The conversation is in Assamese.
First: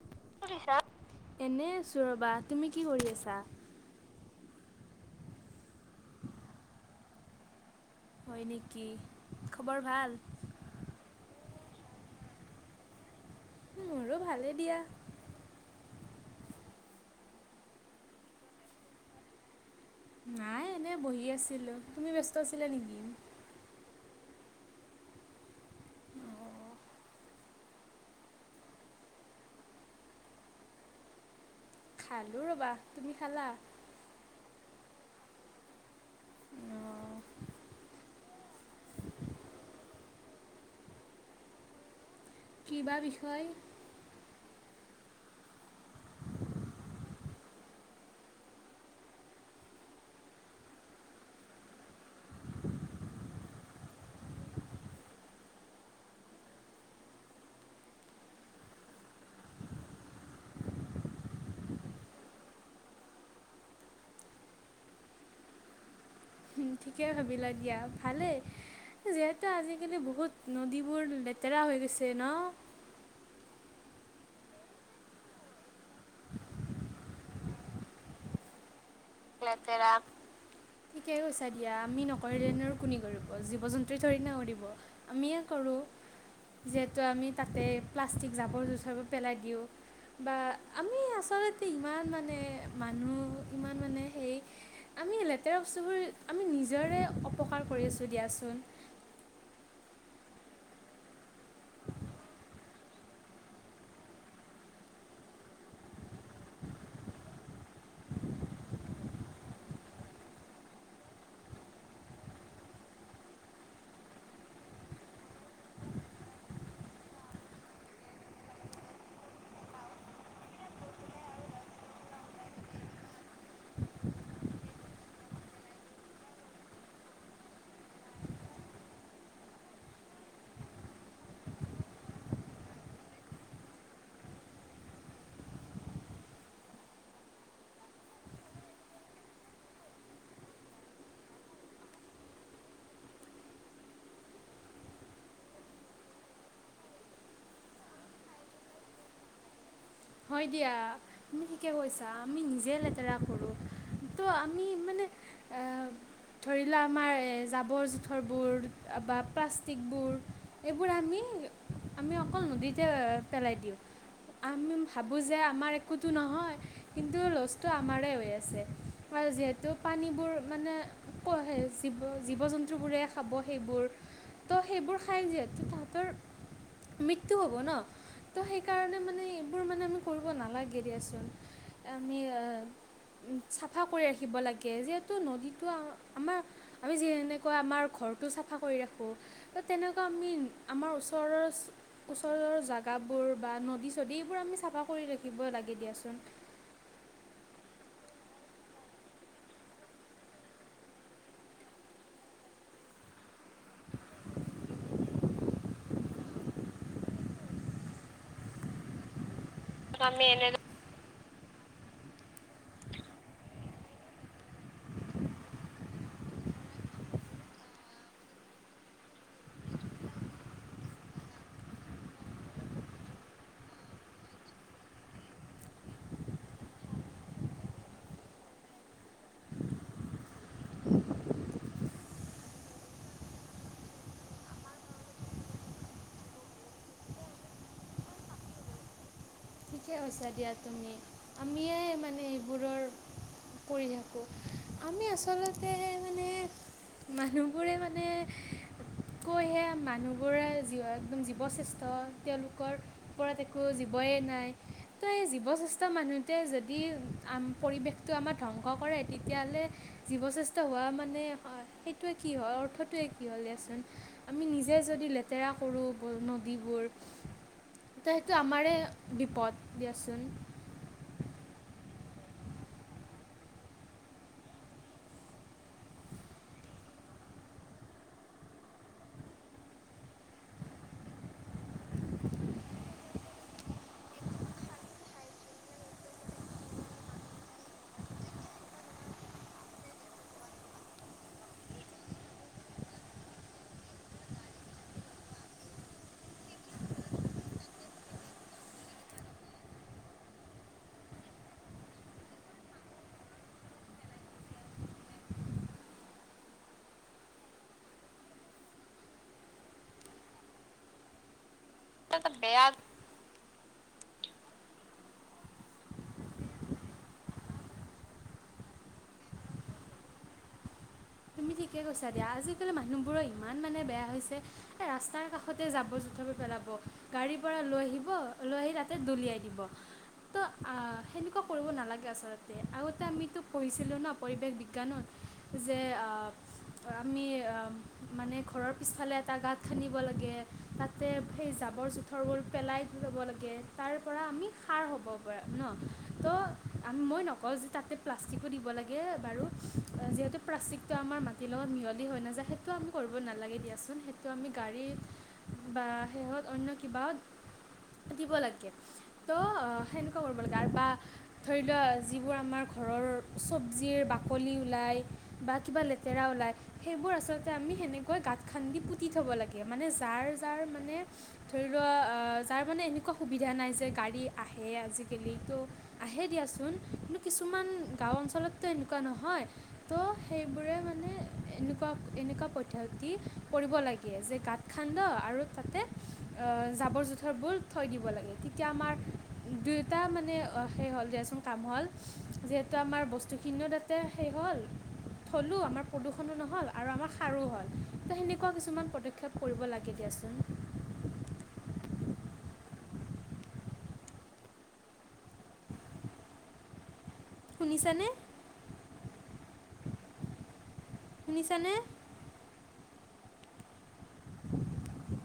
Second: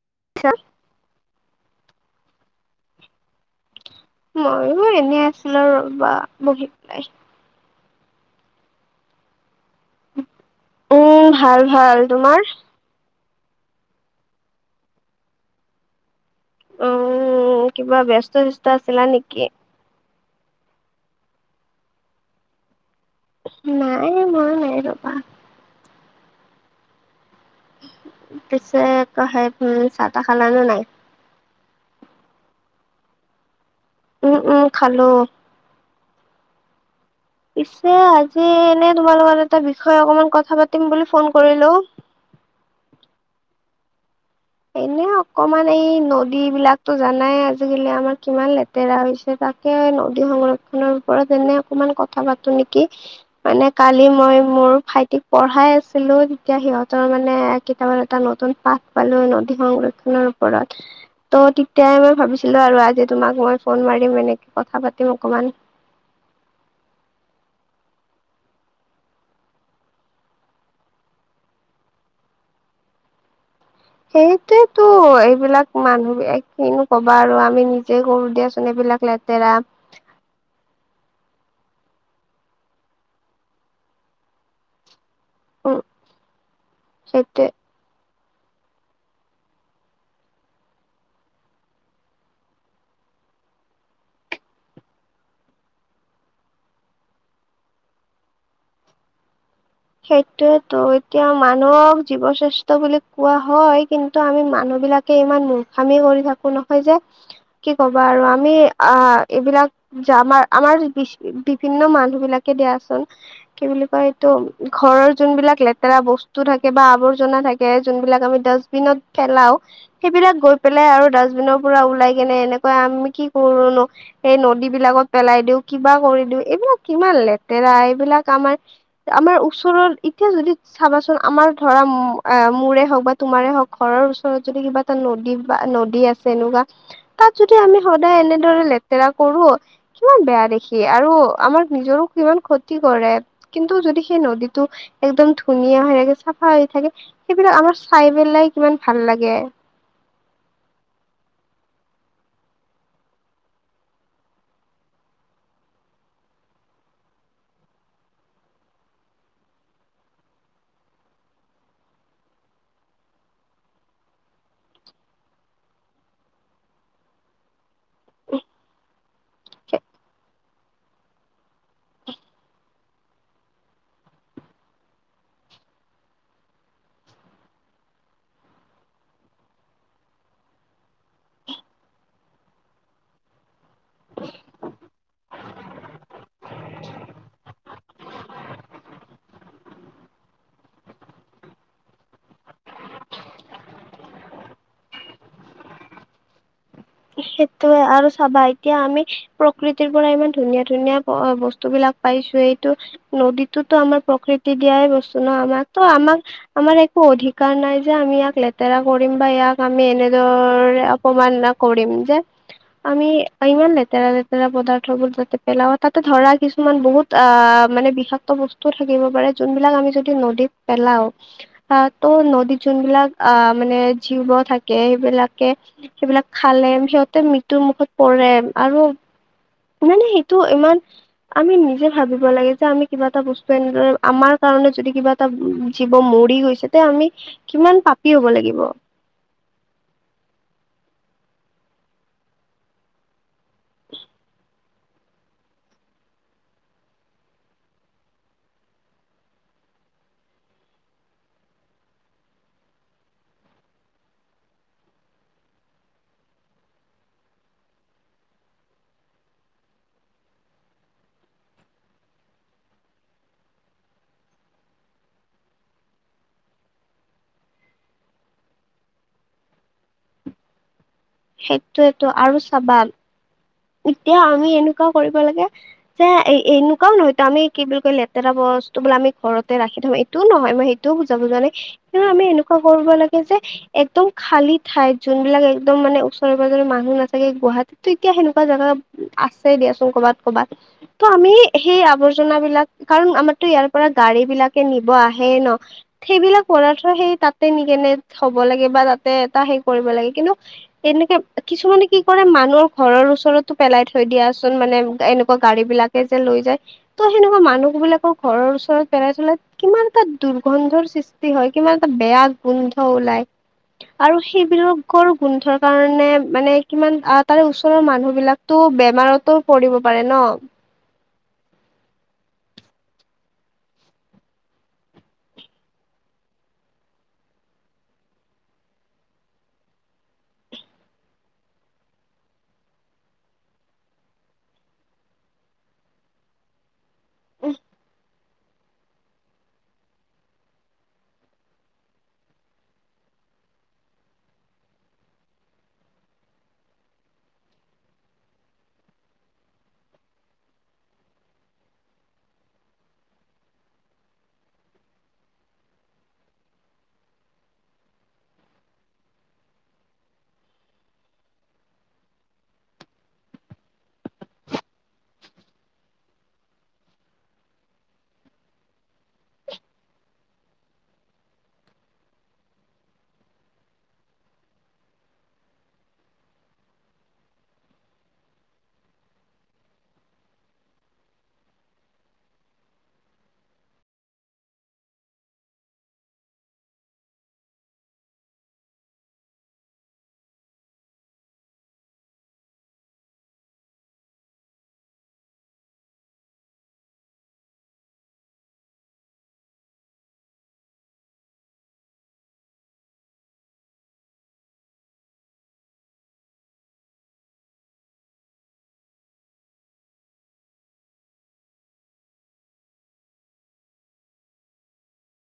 [unintelligible] এনে আছোঁ ৰবা, তুমি কি কৰি আছা? ময়ো এনেই আছিলো আৰু ৰবা, বহি পেলাই। হয় নেকি, খবৰ ভাল? উম ভাল ভাল। তোমাৰ? মোৰো ভালে দিয়া। উম, কিবা ব্যস্ত - স্যস্ত আছিলা নিকি? নাই এনেই বহি আছিলো, তুমি ব্যস্ত আছিলা নেকি? নাই মইও নাই ৰবা। পিছে সে উম চাহ তাহ খালানে নাই খালোঁ ৰ'বা তুমি খালা উম উম খালো। অঁ পিছে আজি এনেই তোমাৰ লগত এটা বিষয়ে অকমান কথা পাতিম বুলি ফোন কৰিলো কিবা বিষয় এনে অকমান এই নদী বিলাকতো জানাই আজিকালি আমাৰ কিমান লেতেৰা হৈছে তাকে নদী সংৰক্ষনৰৰ ওপৰত এনে অকমান কথা পাতো নেকি মানে কালি মই মোৰ ভাইটিক পঢ়াই আছিলো তেতিয়া সিহঁতৰ মানে কিতাপত এটা নতুন পাঠ পালো নদী সংৰক্ষণৰ ওপৰত ত' তেতিয়াই মই ভাবিছিলো আৰু আজি তোমাক মই ফোন মাৰিম এনেকে কথা পাতিম অকমান উম ঠিকে ভাবিলা দিয়া ভালেই যিহেতু আজিকালি বহুত নদীবোৰ লেতেৰা হৈ গৈছে ন সেইটোৱে এইটো এইবিলাক মানুহ কিনো কবা আৰু আমি নিজে কৰো দিয়াচোন এইবিলাক লেত লেতেৰা ঠিকে কৈছা দিয়া আমি নকৰিলেনো আৰু কোনে কৰিব জীৱ জন্তুই ঠৰিনা কৰিব আমিয়ে কৰো উম যিহেতু আমি সেইটোৱে তাতে প্লাষ্টিক জাবৰ জোথৰবোৰ পেলাই দিওঁ। বা আমি আচলতে ইমান মানে মানুহ ইমান মানে সেই আমি লেতেৰা বস্তুবোৰ আমি নিজৰে অপকাৰ কৰি আছো দিয়াচোন সেইটোয়েতো এতিয়া মানুহক জীৱ শ্ৰেষ্ঠ বুলি কোৱা হয় কিন্তু আমি মানুহ বিলাকে ইমান মুখামি কৰি থাকো নহয় যে কি ক'বা আৰু আমি আ এইবিলাক যা আমাৰ আমাৰ বি বিভিন্ন মানুহ বিলাকে দিয়াচোন কি বুলি কয় এইটো ঘৰৰ যোনবিলাক লেতেৰা বস্তু থাকে বা আৱৰ্জনা থাকে যোনবিলাক আমি ডাষ্টবিনত পেলাও সেইবিলাক গৈ পেলাই আৰু ডাষ্টবিনৰ পৰা ওলাই কেনে এনেকৈ আমি কি কৰো নো সেই নদী বিলাকত পেলাই দিও কিবা কৰি দিও এইবিলাক কিমান লেতেৰা এইবিলাক আমাৰ আমাৰ ওচৰৰত এতিয়া যদি চাবাচোন আমাৰ ধৰা মোৰে হওক বা তোমাৰে হওক ঘৰৰ ওচৰত যদি কিবা এ নদী বা নদী আছে এনেকুৱা তাত যদি আমি সদায় এনেদৰে লেতেৰা কৰো কিমান বেয়া দেখি আৰু আমাৰ নিজৰো কিমান ক্ষতি কৰে কিন্তু যদি সেই নদীত টো একদম ধুনীয়া হৈ থাকে চাফা হৈ থাকে সেইবিলাক আমাৰ চাই পেলাই কিমান ভাল লাগে হয় দিয়া তুমি ঠিকে কৈছা আমি নিজে লেতেৰা কৰো তো আমি মানে এ ধৰি লোৱা আমাৰ জাবৰ জোথৰবোৰ বা প্লাষ্টিকবোৰ এইবোৰ আমি আমি অকল নদীতে পেলাই দিওঁ আমি ভাবোঁ যে আমাৰ একোতো নহয় কিন্তু লছটো আমাৰে হৈ আছে আৰু যিহেতু পানীবোৰ মানে কহে জীৱ জীৱ জন্তুবোৰে খাব সেইবোৰ ত' সেইবোৰ খাই যিহেতু তাহাঁতৰ মৃত্যু হ'ব ন ত সেইকাৰণে মানে সেইবোৰ মানে আমি কৰিব নালাগে দিয়াচোন আমি এ চাফা কৰি ৰাখিব লাগে যিহেতু নদীটো আমাৰ আমি যি এনেকুৱা আমাৰ ঘৰটো চাফা কৰি ৰাখো ত' তেনেকুৱা আমি আমাৰ ওচৰৰ ওচৰৰ জাগাবোৰ বা নদী চদী বোৰ আমি চাফা কৰি ৰাখিব লাগে দিয়াচোন। সেইটোয়ে আৰু চাবা এতিয়া আমি প্ৰকৃতিৰ পৰা ইমান ধুনীয়া ধুনীয়া ব বস্তুবিলাক পাইছোঁ, এইটো নদীতোতো আমাৰ প্ৰকৃতি দিয়াই বস্তু ন' আমাক। ত' আমাক আমাৰ একো অধিকাৰ নাই যে আমি ইয়াক লেতেৰা কৰিম বা ইয়াক আমি এনেদৰে অপমাননা কৰিম যে আমি ইমান লেতেৰাৰে [unintelligible] পদাৰ্থবোৰ যাতে পেলাৱাত তাতে ধৰা কিছুমান বহুত আ, মানে বিষাক্ত বস্তু থাকিব পাৰে যোনবিলাক আমি যদি নদীত পেলাও। তাতো নদীত যোনবিলাক আ, মানে জীৱ থাকে সেইবিলাকে সেইবিলাক খালে সিহঁতে মৃত্যুৰ মুখত পৰে আৰু নাই নাই সেইটো ইমান আমি নিজে ভাবিব লাগে যে আমি কিবা এটা বস্তু এনেদৰে, আমাৰ কাৰণে যদি কিবা এটা জীৱ মৰি গৈছে তে আমি কিমান পাপি হ'ব লাগিব। ঠিকে কৈছা দিয়া তুমি। আমিয়ে মানে এইবোৰৰ কৰি থাকোঁ। আমি আচলতে মানে, মানুহবোৰে মানে কৈহে মানুহবোৰে একদম জীৱশ্ৰেষ্ঠ তেওঁলোকৰ। ওপৰত একো জীৱয়েই নাই। ত' এই জীৱশ্যেষ্ঠ মানুহটোৱে যদি পৰিৱেশটো আমাৰ ধ্বংস কৰে তেতিয়াহ'লে জীৱশ্ৰেষ্ঠ হোৱা মানে সেইটোৱে কি হয়, অৰ্থটোৱে কি হ'ল দিয়াচোন। আমি নিজে যদি লেতেৰা কৰোঁ নদীবোৰ তে সেইটো আমাৰে বিপদ দিয়াচোন। সেইটোয়েটো আৰু চাবা এতিয়া আমি এনেকুৱা কৰিব লাগে যে এ, এনেকুৱাও নহয়টো, আমি কি বুলি কয় লেতেৰা বস্তু বোলে আমি ঘৰতে ৰাখি থ'ম টো নহয়, মই সেইটোও বুজাব বুজা নাই কিন্তু আমি এনেকুৱা কৰিব লাগে যে একদম খালী ঠাইত যোনবিলাক একদম মানে ওচৰে পাজৰে মানুহ নাথাকে। গুৱাহাটীটো এতিয়া সেনে কা জাগা আছে দিয়াচোন ক'ৰবাত ক'ৰবাত। ত' আমি সেই আৱৰ্জনাবিলাক কাৰণ আমাৰতো ইয়াৰ পৰা গাড়ীবিলাকে নিব আহে ন'। সেইবিলাক পদাৰ্থ সেই তাতে নিকেনে হ'ব লাগে বা তাতে এটা সেই কৰিব লাগে কিন্তু এনেকে, কিছুমানে কি কৰে মানুহৰ ঘৰৰ ওচৰ ওচৰতো পেলাই থৈ দিয়াচোন মানে এনেকুৱা গাড়ীবিলাকে যে লৈ যায়। ত' সেনেকুৱা মানুহবিলাকৰ ঘৰৰ ওচৰত পেলাই থলে কিমান এটা দুৰ্গন্ধৰ সৃষ্টি হয়, কিমান এটা বেয়া গোন্ধ ওলাই। আৰু সেইবোৰকৰ গোন্ধৰ কাৰণে মানে কিমান আ, তাৰে ওচৰৰ মানুহ বিলাকতো বেমাৰতো পৰিব পাৰে ন'? তুমি ঠিকে কৈছা দিয়া। আজিকালি মানুহবোৰৰ ইমান মানে বেয়া হৈছে। ৰাস্তাৰ কাষতে যজাবৰ জোথৰবোৰ পেলাব, গাড়ীৰ পৰা লৈ আহিব লৈ আহি তাতে দলিয়াই দিব। ত' আ, সেনেকুৱা কৰিব নালাগে আচলতে। আগতে আমিতো পঢ়িছিলোঁ না পৰিৱেশ বিজ্ঞানত। যে আ, আমি আ, মানে ঘৰৰ পিছফালে এটা গাঁত খান্দিব লাগে তাতে সেই জাবৰ জোথৰবোৰ পেলাই ল'ব লাগে। তাৰ পৰা আমি সাৰ হ'ব পাৰোঁ ন'? ত' আ মই নকওঁ যে তাতে প্লাষ্টিকো দিব লাগে বাৰু যিহেতু প্লাষ্টিকটো আমাৰ মাটিৰ লগত মিহলি হৈ নাযায়, সেইটো আমি কৰিব নালাগে দিয়াচোন, সেইটো আমি গাড়ী বা শেহত অন্য কিবা দিব লাগে। ত' অ সেনেকুৱা কৰিব লাগে আৰু বা ধৰি লোৱা যিবোৰ আমাৰ ঘৰৰ চব্জিৰ বাকলি উলায়। বা কিবা লেতেৰা ওলাই সেইবোৰ আচলতে আমি সেনেকৈ গাঁত খান্দি পুতি থ'ব লাগে মানে যাৰ, যাৰ মানে। ধৰি লোৱা যাৰ মানে এনেকুৱা সুবিধা নাই যে গাড়ী আহে আজিকালি তো আহে দিয়াচোন কিন্তু কিছুমান গাঁও অঞ্চলতো এনেকুৱা নহয়। তো সেইবোৰে মানে এনেকুৱা, এনেকুৱা পদ্ধতি পৰিব লাগে যে গাত খান্দ আৰু তাতে জাবৰ জোথৰবোৰ থৈ দিব লাগে তেতিয়া আমাৰ। দুয়োটা মানে সেই হ'ল দিয়া চোন কাম হ'ল যিহেতু আমাৰ বস্তুখিনিও তাতে সেই হ'ল- থলো আমাৰ প্ৰদূষণো নহ'ল আৰু আমাৰ সাৰো হ'ল তো সেনেকুৱা কিছুমান পদক্ষেপ কৰিব লাগে দিয়াচোন। শুনিছানে, শুনিছানে। [inaudible]